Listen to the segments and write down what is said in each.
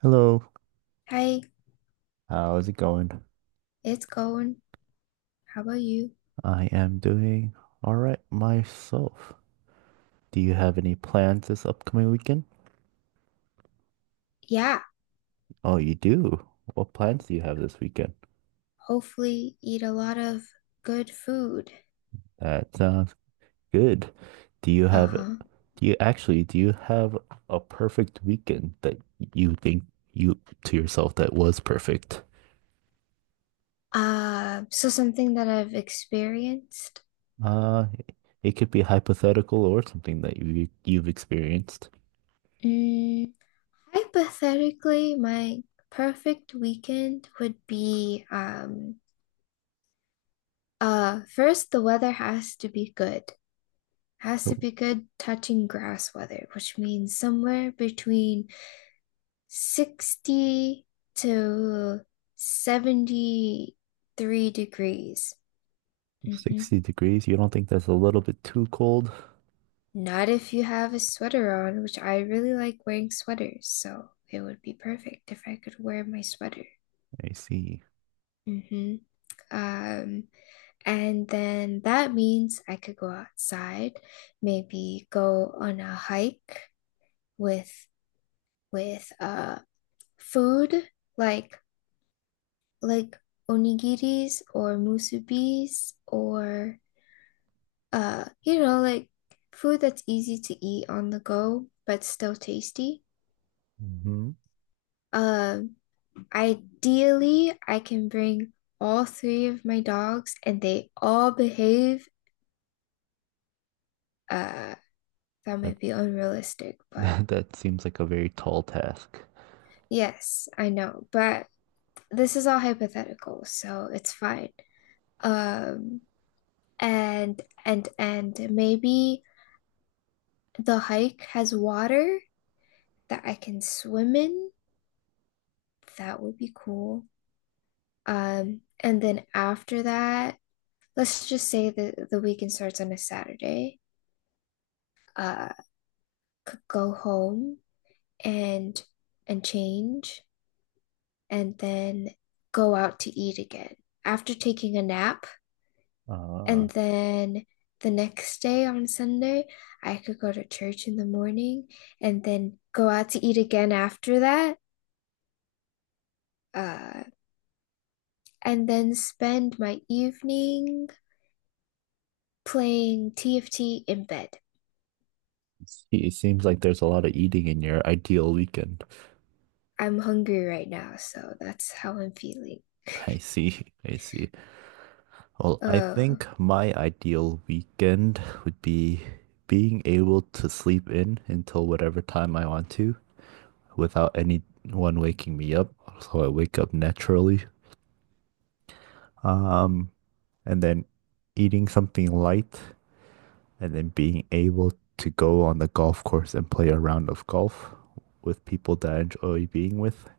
Hello, Hi, how's it going? it's going. How about you? I am doing all right myself. Do you have any plans this upcoming weekend? Yeah, Oh, you do. What plans do you have this weekend? hopefully eat a lot of good food. That sounds good. Do you have, Uh-huh. do you actually, do you have a perfect weekend that you think you to yourself that was perfect? So something that I've experienced. Uh, it could be hypothetical or something that you've experienced. Mm, Hypothetically, my perfect weekend would be first the weather has to be good. Has to be good touching grass weather, which means somewhere between 60 to 73 degrees. Hmm. 60 degrees. You don't think that's a little bit too cold? Not if you have a sweater on, which I really like wearing sweaters, so it would be perfect if I could wear my sweater. I see. Hmm. Um, and then that means I could go outside, maybe go on a hike with with food like like onigiris or musubis or like food that's easy to eat on the go, but still tasty. hmm Um, Ideally, I can bring all three of my dogs and they all behave. Uh, that That might be unrealistic, but that seems like a very tall task. yes, I know. But this is all hypothetical, so it's fine. Um, and maybe the hike has water that I can swim in. That would be cool. And then after that, let's just say that the weekend starts on a Saturday. Uh, could go home and and change and then go out to eat again after taking a nap. Ah, And then the next day on Sunday, I could go to church in the morning and then go out to eat again after that. Uh, and then spend my evening playing TFT in bed. I see. It seems like there's a lot of eating in your ideal weekend. I'm hungry right now, so that's how I'm feeling. I see. I see. Well, I Uh, think my ideal weekend would be being able to sleep in until whatever time I want to without anyone waking me up. So I wake up naturally. Um, and then eating something light and then being able to go on the golf course and play a round of golf with people that I enjoy being with,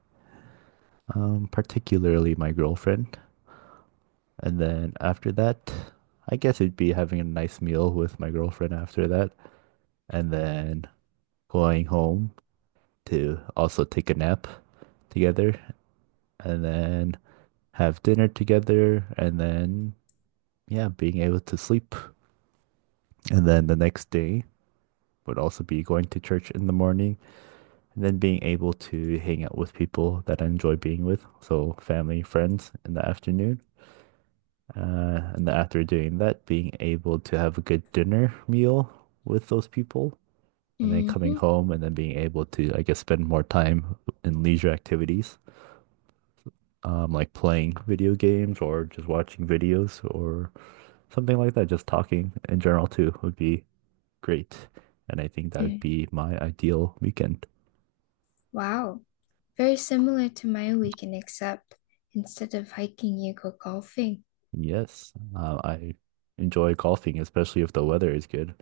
particularly my girlfriend. And then after that, I guess it'd be having a nice meal with my girlfriend after that, and then going home to also take a nap together, and then have dinner together, and then, yeah, being able to sleep. And then the next day would also be going to church in the morning and then being able to hang out with people that I enjoy being with, so family, friends in the afternoon. And then after doing that, being able to have a good dinner meal with those people, and then coming mm-hmm. home and then being able to, I guess, spend more time in leisure activities, like playing video games or just watching videos or something like that. Just talking in general too would be great. And I think that would Mm. be my ideal weekend. Wow. Very similar to my weekend, except instead of hiking, you go golfing. Yes, I enjoy golfing, especially if the weather is good.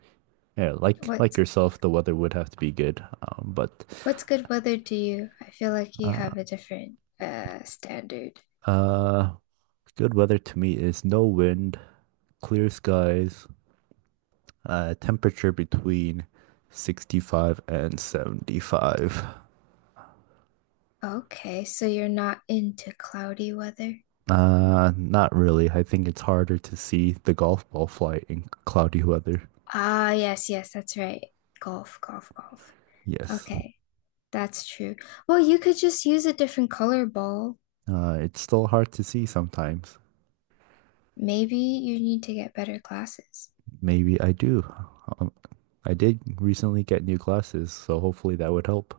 Yeah, like What's yourself, the weather would have to be good. But what's good weather to you? I feel like you uh, have a different standard. uh, good weather to me is no wind, clear skies, temperature between 65 and 75. Okay, so you're not into cloudy weather? Not really. I think it's harder to see the golf ball fly in cloudy weather. Ah, yes, yes, that's right. Golf, golf, golf. Yes. Okay, that's true. Well, you could just use a different color ball. It's still hard to see sometimes. Maybe you need to get better glasses. Maybe I do. Um, I did recently get new glasses, so hopefully that would help.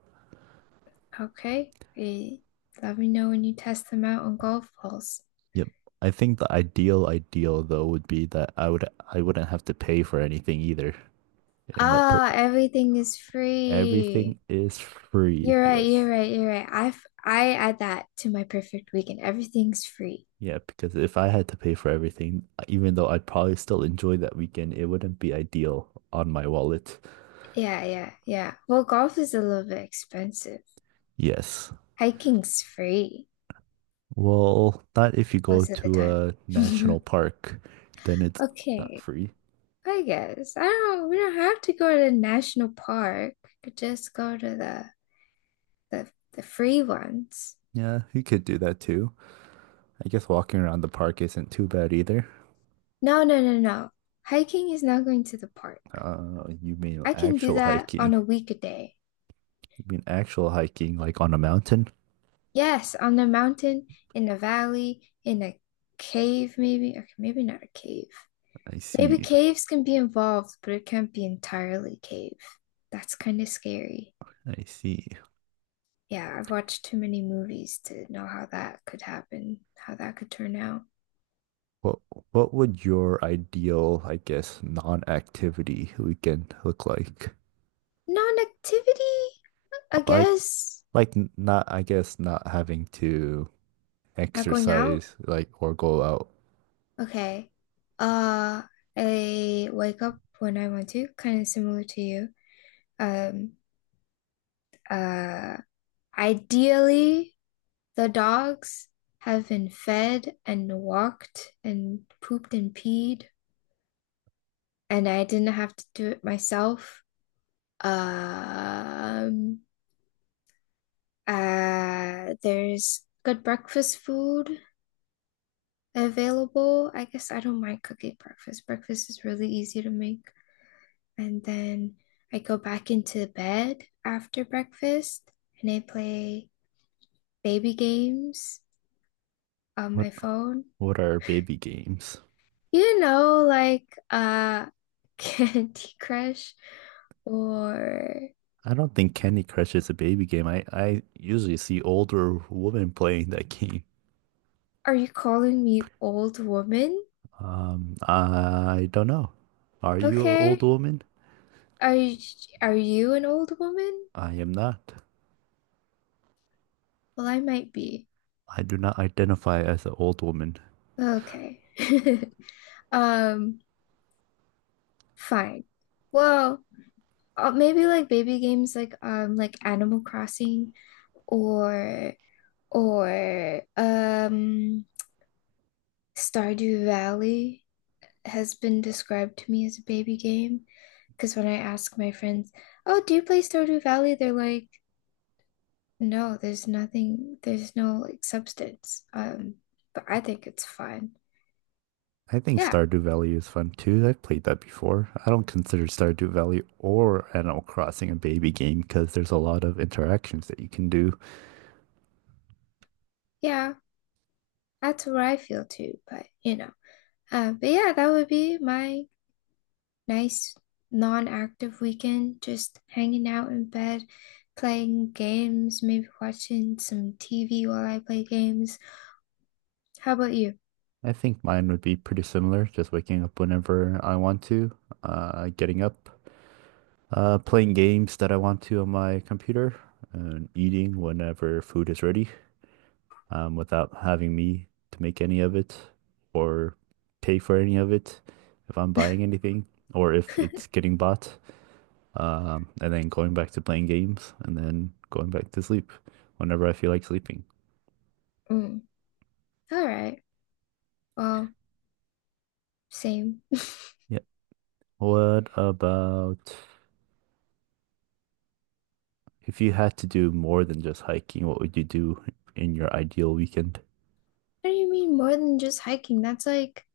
Okay. Let me know when you test them out on golf balls. Yep. I think the ideal though would be that I wouldn't have to pay for anything either. And that per Ah, everything is free. Everything is free. You're right, Yes. you're right, you're right. I add that to my perfect weekend. Everything's free. Yeah, because if I had to pay for everything, even though I'd probably still enjoy that weekend, it wouldn't be ideal on my wallet. Yeah, yeah, yeah. Well, golf is a little bit expensive. Yes. Hiking's free Well, not if you go most of the to time. a national park, then it's not Okay, free. I guess. I don't, We don't have to go to the national park. We could just go to the free ones. Yeah, you could do that too. I guess walking around the park isn't too bad either. No, no, no, no. Hiking is not going to the park. You mean I can do actual that on hiking? a weekday. You mean actual hiking, like on a mountain? Yes, on the mountain, in a valley, in a cave, maybe. Okay, maybe not a cave. I Maybe see. caves can be involved, but it can't be entirely cave. That's kind of scary. I see. Yeah, I've watched too many movies to know how that could happen, how that could turn out. What what would your ideal, I guess, non-activity weekend look like? Non-activity, I Like guess. Not, I guess, not having to Not going out. exercise, like or go out. Okay. Uh, I wake up when I want to, kind of similar to you. Um, uh, Ideally, the dogs have been fed and walked and pooped and peed, and I didn't have to do it myself. Um, there's good breakfast food available. I guess I don't mind cooking breakfast. Breakfast is really easy to make. And then I go back into bed after breakfast and I play baby games on What my phone. what are baby games? You know, like Candy Crush or I don't think Candy Crush is a baby game. I usually see older women playing that game. are you calling me old woman? I don't know. Are you an old Okay. woman? Are you are you an old woman? I am not. Well, I might be. I do not identify as an old woman. Okay. Um, Fine. Well, maybe like baby games like Animal Crossing or or Stardew Valley has been described to me as a baby game because when I ask my friends, "Oh, do you play Stardew Valley?" they're like, "No, there's nothing, there's no like substance." But I think it's fun. I think Yeah, Stardew Valley is fun too. I've played that before. I don't consider Stardew Valley or Animal Crossing a baby game because there's a lot of interactions that you can do. yeah, that's what I feel too, but you know. But yeah, that would be my nice non-active weekend, just hanging out in bed, playing games, maybe watching some TV while I play games. How about you? I think mine would be pretty similar, just waking up whenever I want to, getting up, playing games that I want to on my computer, and eating whenever food is ready. Without having me to make any of it or pay for any of it if I'm buying anything or if it's getting bought. And then going back to playing games and then going back to sleep whenever I feel like sleeping. Mm. All right. Well, same. Yeah. What about if you had to do more than just hiking, what would you do in your ideal weekend? What do you mean more than just hiking?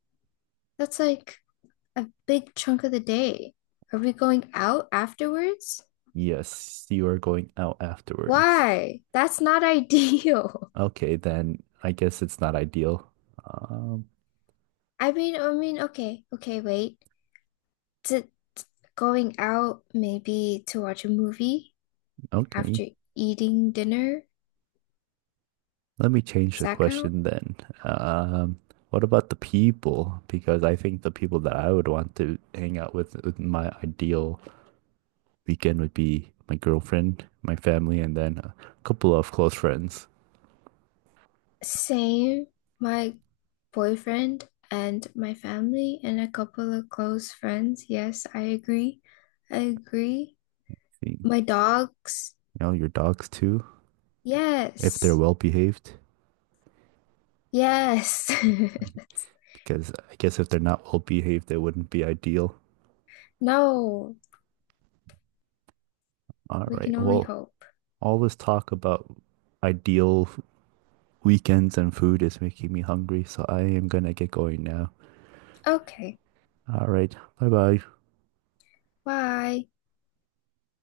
That's like a big chunk of the day. Are we going out afterwards? Yes, you are going out afterwards. Why? That's not ideal. Okay, then I guess it's not ideal. Um, I mean, okay, okay, wait. Is it going out maybe to watch a movie? okay. After eating dinner. Let me change Does the that count? question then. Um, what about the people? Because I think the people that I would want to hang out with my ideal weekend would be my girlfriend, my family, and then a couple of close friends. Same, my boyfriend and my family and a couple of close friends. Yes, I agree. I agree. You My dogs. know, your dogs too, if they're Yes. well behaved. Yes. Because I guess if they're not well behaved, they wouldn't be ideal. No, All we right. can only Well, hope. all this talk about ideal weekends and food is making me hungry, so I am gonna get going now. Okay, All right. Bye bye. bye.